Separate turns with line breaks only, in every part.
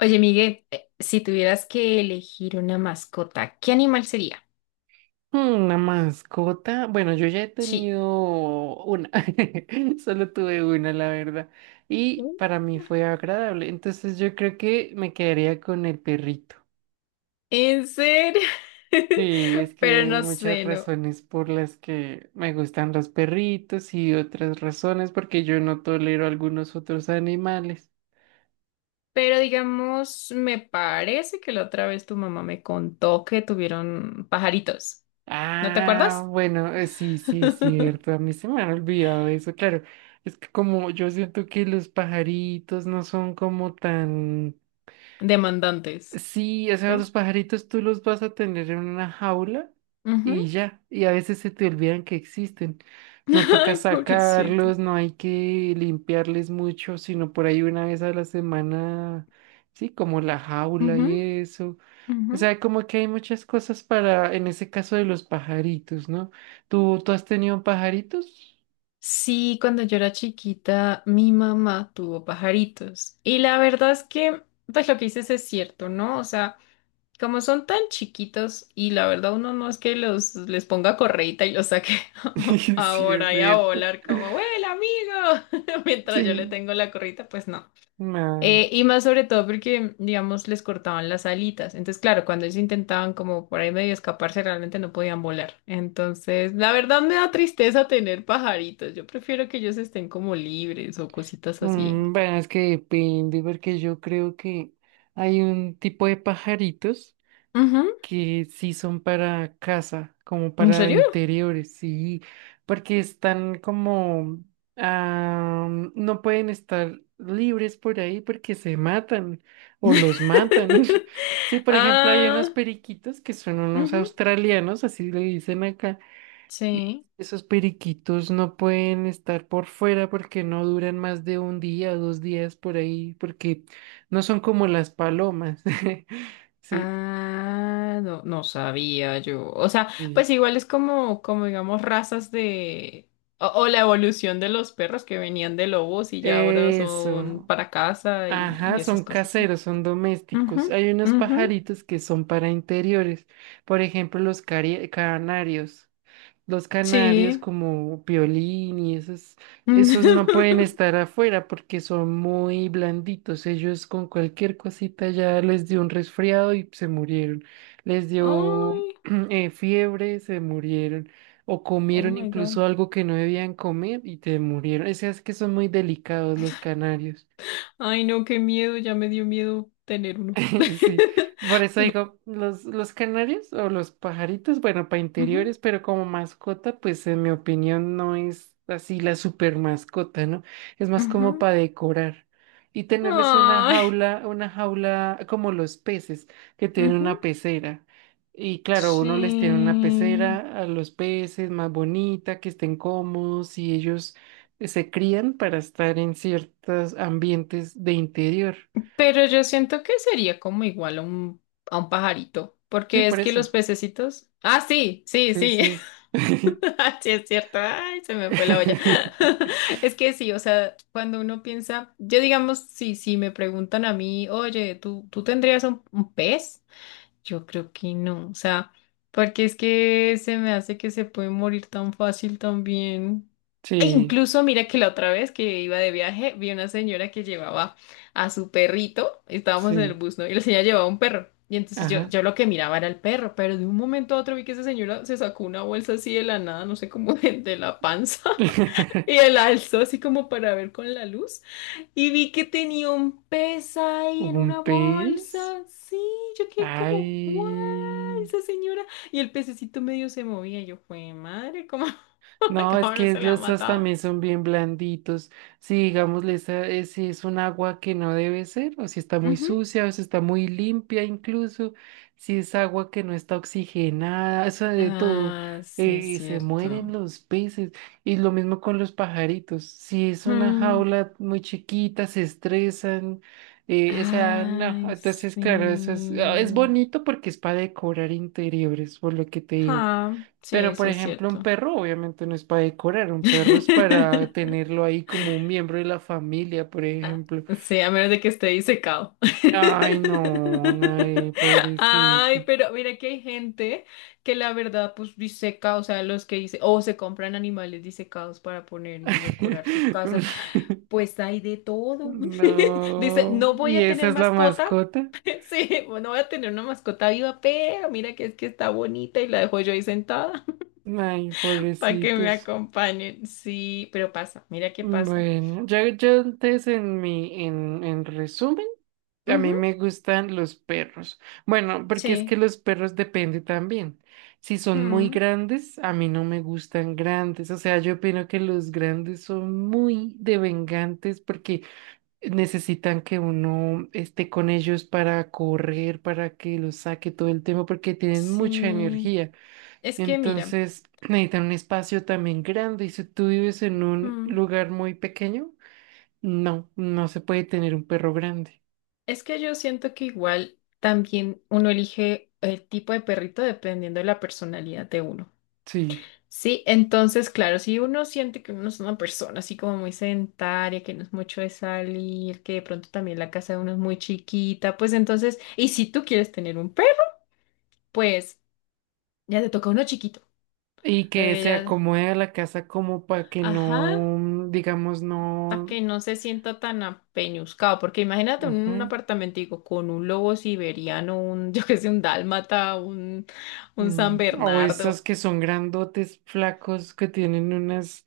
Oye, Miguel, si tuvieras que elegir una mascota, ¿qué animal sería?
Hmm, Una mascota. Bueno, yo ya he
Sí.
tenido una. Solo tuve una, la verdad. Y
¿Mm?
para mí fue agradable. Entonces yo creo que me quedaría con el perrito.
¿En serio?
Sí, es que
Pero
hay
no
muchas
sé, no.
razones por las que me gustan los perritos y otras razones porque yo no tolero algunos otros animales.
Pero digamos, me parece que la otra vez tu mamá me contó que tuvieron pajaritos. ¿No te
Ah,
acuerdas?
bueno, sí, sí, es cierto. A mí se me ha olvidado eso, claro. Es que como yo siento que los pajaritos no son como tan...
Demandantes.
Sí, o sea, los
Sí.
pajaritos tú los vas a tener en una jaula
Ujú.
y ya, y a veces se te olvidan que existen. No toca
Ay, pobrecito.
sacarlos, no hay que limpiarles mucho, sino por ahí una vez a la semana, sí, como la jaula
Ujú,
y eso. O
ujú.
sea, como que hay muchas cosas para, en ese caso de los pajaritos, ¿no? ¿Tú has tenido pajaritos?
Sí, cuando yo era chiquita, mi mamá tuvo pajaritos. Y la verdad es que, pues lo que dices es cierto, ¿no? O sea, como son tan chiquitos y la verdad uno no es que los les ponga correita y los saque
Sí, es
ahora y a
cierto.
volar como, ¡Vuela, amigo! Mientras yo le
Sí.
tengo la correita, pues no.
No.
Y más sobre todo porque, digamos, les cortaban las alitas. Entonces, claro, cuando ellos intentaban como por ahí medio escaparse, realmente no podían volar. Entonces, la verdad me da tristeza tener pajaritos. Yo prefiero que ellos estén como libres o cositas así.
Mm, bueno, es que depende, porque yo creo que hay un tipo de pajaritos
Ujú.
que sí son para casa, como
¿En
para
serio?
interiores, sí, porque están como, ah, no pueden estar libres por ahí porque se matan o los matan. Sí, por ejemplo, hay unos
Ah,
periquitos que son unos
ujú,
australianos, así le dicen acá, y
sí.
esos periquitos no pueden estar por fuera porque no duran más de un día o dos días por ahí, porque no son como las palomas. Sí,
Ah, no, no sabía yo. O sea,
sí.
pues igual es como, como digamos, razas de... O, o la evolución de los perros que venían de lobos y ya ahora son
Eso.
para casa y,
Ajá,
esas
son
cosas. Sí.
caseros, son domésticos.
Ujú,
Hay unos
ujú,
pajaritos que son para interiores, por ejemplo, los canarios. Los canarios,
sí.
como Piolín y esos, esos no pueden estar afuera porque son muy blanditos. Ellos con cualquier cosita ya les dio un resfriado y se murieron. Les dio
Ay,
fiebre, se murieron. O
oh
comieron
my God.
incluso algo que no debían comer y te murieron. O sea, es que son muy delicados los canarios.
Ay, no, qué miedo, ya me dio miedo tener uno.
Sí, por eso
No.
digo, los canarios o los pajaritos, bueno, para
Ujú,
interiores, pero como mascota, pues en mi opinión no es así la super mascota, ¿no? Es más como
ujú.
para decorar y tenerles
Ay,
una jaula como los peces que tienen
ujú,
una pecera. Y claro, uno les tiene una
sí.
pecera a los peces más bonita, que estén cómodos y ellos se crían para estar en ciertos ambientes de interior.
Pero yo siento que sería como igual a a un pajarito,
Sí,
porque
por
es que
eso.
los pececitos... Ah, sí, sí,
Sí,
sí,
sí.
sí es cierto, ay, se me fue la olla. Es que sí, o sea, cuando uno piensa, yo digamos, si me preguntan a mí, oye, ¿ tú tendrías un pez? Yo creo que no, o sea, porque es que se me hace que se puede morir tan fácil también. E
Sí,
incluso mira que la otra vez que iba de viaje, vi una señora que llevaba a su perrito, estábamos en el
sí.
bus, ¿no? Y la señora llevaba un perro. Y entonces
Ajá.
yo lo que miraba era el perro, pero de un momento a otro vi que esa señora se sacó una bolsa así de la nada, no sé cómo de la panza, y la alzó así como para ver con la luz. Y vi que tenía un pez ahí en
¿Un
una
pez?
bolsa. Sí, yo quedé como, ¡guau!
Ay.
Esa señora. Y el pececito medio se movía. Y yo, fue madre, ¿cómo,
No, es
cómo no
que
se le ha
los, esas
matado?
también son bien blanditos. Si digamos, esa, si es un agua que no debe ser, o si está muy
Ujú.
sucia, o si está muy limpia incluso, si es agua que no está oxigenada, eso de todo,
Ah, sí, es
se
cierto.
mueren los peces. Y lo mismo con los pajaritos. Si es una
Mm.
jaula muy chiquita, se estresan. O sea, no,
Ay,
entonces claro, eso es, es
sí.
bonito porque es para decorar interiores, por lo que te digo.
Ah, sí,
Pero,
sí,
por
es
ejemplo, un
cierto.
perro obviamente no es para decorar, un perro es para tenerlo ahí como un miembro de la familia, por ejemplo.
Sí, a menos de que esté disecado.
Ay, no, ay, pobrecito.
Ay, pero mira que hay gente que la verdad pues diseca, o sea, los que dice, o se compran animales disecados para poner y decorar sus casas, pues hay de todo. Dice,
No,
no voy
¿y
a
esa
tener
es la
mascota,
mascota?
sí, pues, no voy a tener una mascota viva, pero mira que es que está bonita y la dejo yo ahí sentada
Ay,
para que me
pobrecitos.
acompañen. Sí, pero pasa, mira qué pasa.
Bueno, yo antes en en resumen, a mí
Ujú,
me gustan los perros. Bueno, porque es
sí,
que los perros depende también. Si son muy
ujú,
grandes, a mí no me gustan grandes. O sea, yo opino que los grandes son muy devengantes porque necesitan que uno esté con ellos para correr, para que los saque todo el tiempo, porque tienen mucha
sí.
energía.
Es que mira,
Entonces necesitan un espacio también grande y si tú vives en un
mm,
lugar muy pequeño, no, no se puede tener un perro grande.
es que yo siento que igual también uno elige el tipo de perrito dependiendo de la personalidad de uno.
Sí.
Sí, entonces, claro, si uno siente que uno no es una persona así como muy sedentaria, que no es mucho de salir, que de pronto también la casa de uno es muy chiquita, pues entonces, y si tú quieres tener un perro, pues ya te toca uno chiquito.
Y que se
Ya,
acomode a la casa como para que no,
ajá.
mm, digamos,
A
no...
que no se sienta tan apeñuscado, porque imagínate un
Ujú,
apartamentico con un lobo siberiano, un, yo qué sé, un dálmata, un San
mm, o esas
Bernardo,
que son grandotes, flacos, que tienen unas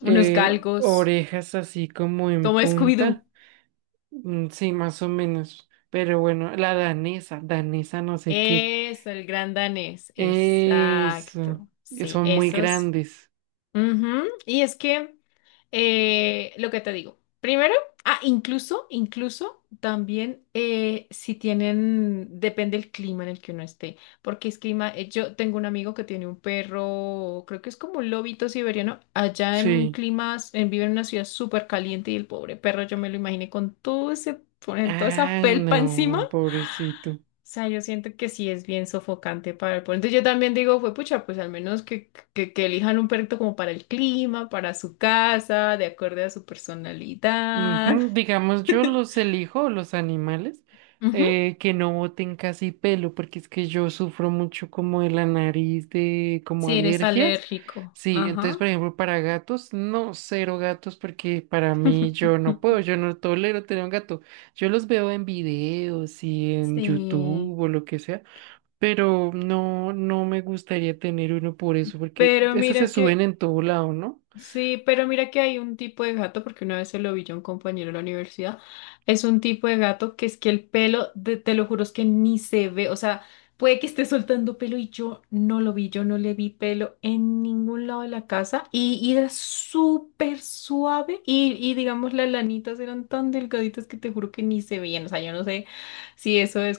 unos galgos,
orejas así como en
como Scooby-Doo.
punta. Mm, sí, más o menos. Pero bueno, la danesa, danesa no sé qué.
Eso, el gran danés,
Eso,
exacto. Sí,
son muy
esos.
grandes.
Ujú, y es que lo que te digo, primero, ah, incluso, incluso también si tienen, depende el clima en el que uno esté, porque es clima, yo tengo un amigo que tiene un perro, creo que es como un lobito siberiano, allá en un
Sí.
clima, s- en- vive en una ciudad súper caliente y el pobre perro, yo me lo imaginé con todo ese, con toda esa
Ah,
felpa encima
no, pobrecito.
sea, yo siento que sí es bien sofocante para el pueblo. Entonces yo también digo, fue pucha, pues al menos que elijan un perrito como para el clima, para su casa, de acuerdo a su personalidad.
Ujú, digamos, yo los elijo, los animales,
Ujú.
que no boten casi pelo, porque es que yo sufro mucho como de la nariz, de como
Si eres
alergias.
alérgico.
Sí, entonces,
Ajá.
por ejemplo, para gatos, no, cero gatos, porque para mí yo no puedo, yo no tolero tener un gato. Yo los veo en videos y en
Sí.
YouTube o lo que sea. Pero no, no me gustaría tener uno por eso, porque
Pero
esos se
mira
suben
que
en todo lado, ¿no?
sí, pero mira que hay un tipo de gato, porque una vez se lo vi yo a un compañero de la universidad, es un tipo de gato que es que el pelo, de- te lo juro, es que ni se ve, o sea, puede que esté soltando pelo y yo no lo vi, yo no le vi pelo en ningún lado de la casa y era súper suave y digamos las lanitas eran tan delgaditas que te juro que ni se veían, o sea, yo no sé si eso es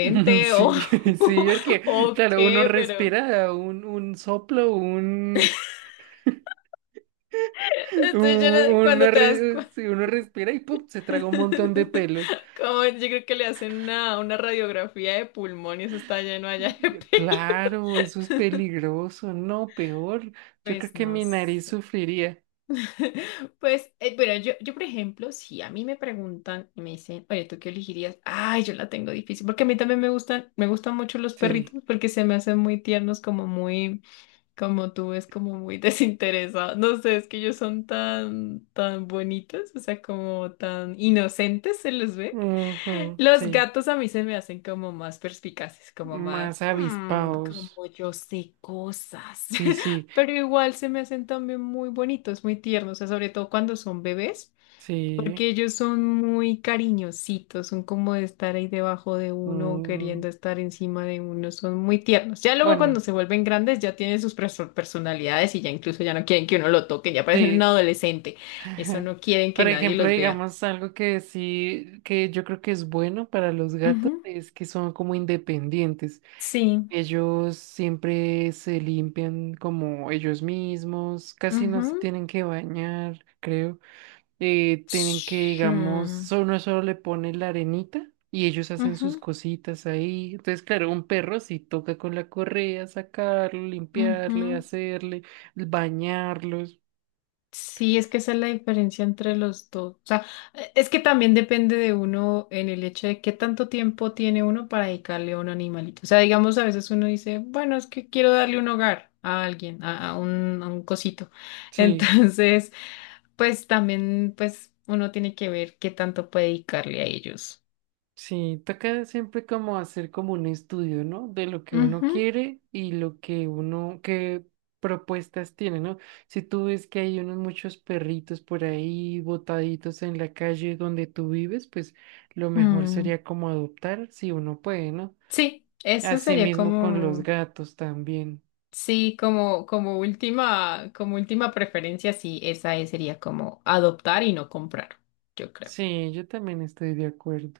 o,
Sí, sí, porque,
o
claro, uno
qué, pero...
respira un soplo, un,
Entonces, yo no- cuando te das cuenta.
sí, uno respira y ¡pum! Se traga un montón de pelos.
Como yo creo que le hacen una radiografía de pulmón y eso está lleno allá de pelo.
Claro, eso es peligroso, no, peor. Yo creo
Pues
que
no
mi nariz
sé.
sufriría.
Pues, bueno, yo, por ejemplo, si a mí me preguntan y me dicen, oye, ¿tú qué elegirías? Ay, yo la tengo difícil, porque a mí también me gustan mucho los
Sí,
perritos porque se me hacen muy tiernos, como muy... Como tú es como muy desinteresado. No sé, es que ellos son tan, tan bonitos, o sea, como tan inocentes se les ve.
ujú,
Los
sí,
gatos a mí se me hacen como más perspicaces, como más,
más
"Hmm,
avispados.
como yo sé cosas."
Sí, sí,
Pero igual se me hacen también muy bonitos, muy tiernos, o sea, sobre todo cuando son bebés.
sí.
Porque ellos son muy cariñositos, son como de estar ahí debajo de uno o
Mm,
queriendo estar encima de uno, son muy tiernos. Ya luego cuando
bueno,
se vuelven grandes ya tienen sus perso- personalidades y ya incluso ya no quieren que uno lo toque, ya parecen un
sí.
adolescente. Eso no quieren que
Por
nadie
ejemplo,
los vea.
digamos algo que sí, que yo creo que es bueno para los
Ujú,
gatos es que son como independientes.
sí.
Ellos siempre se limpian como ellos mismos, casi no se
Ujú,
tienen que bañar, creo. Tienen que,
sí.
digamos, solo uno solo le pone la arenita y ellos hacen sus
Ujú,
cositas ahí. Entonces, claro, un perro sí toca con la correa, sacarlo,
ujú,
limpiarle, hacerle bañarlos.
sí, es que esa es la diferencia entre los dos. O sea, e- es que también depende de uno en el hecho de qué tanto tiempo tiene uno para dedicarle a un animalito. O sea, digamos, a veces uno dice, bueno, es que quiero darle un hogar a alguien, a un cosito.
Sí,
Entonces, pues también, pues uno tiene que ver qué tanto puede dedicarle a ellos.
sí, toca siempre como hacer como un estudio, ¿no? De lo que
Ujú.
uno quiere y lo que uno, qué propuestas tiene, ¿no? Si tú ves que hay unos muchos perritos por ahí botaditos en la calle donde tú vives, pues lo mejor
Mm,
sería como adoptar si uno puede, ¿no?
sí, eso sería
Asimismo con los
como...
gatos también.
Sí, como, como última preferencia, sí, esa es- sería como adoptar y no comprar, yo creo.
Sí, yo también estoy de acuerdo.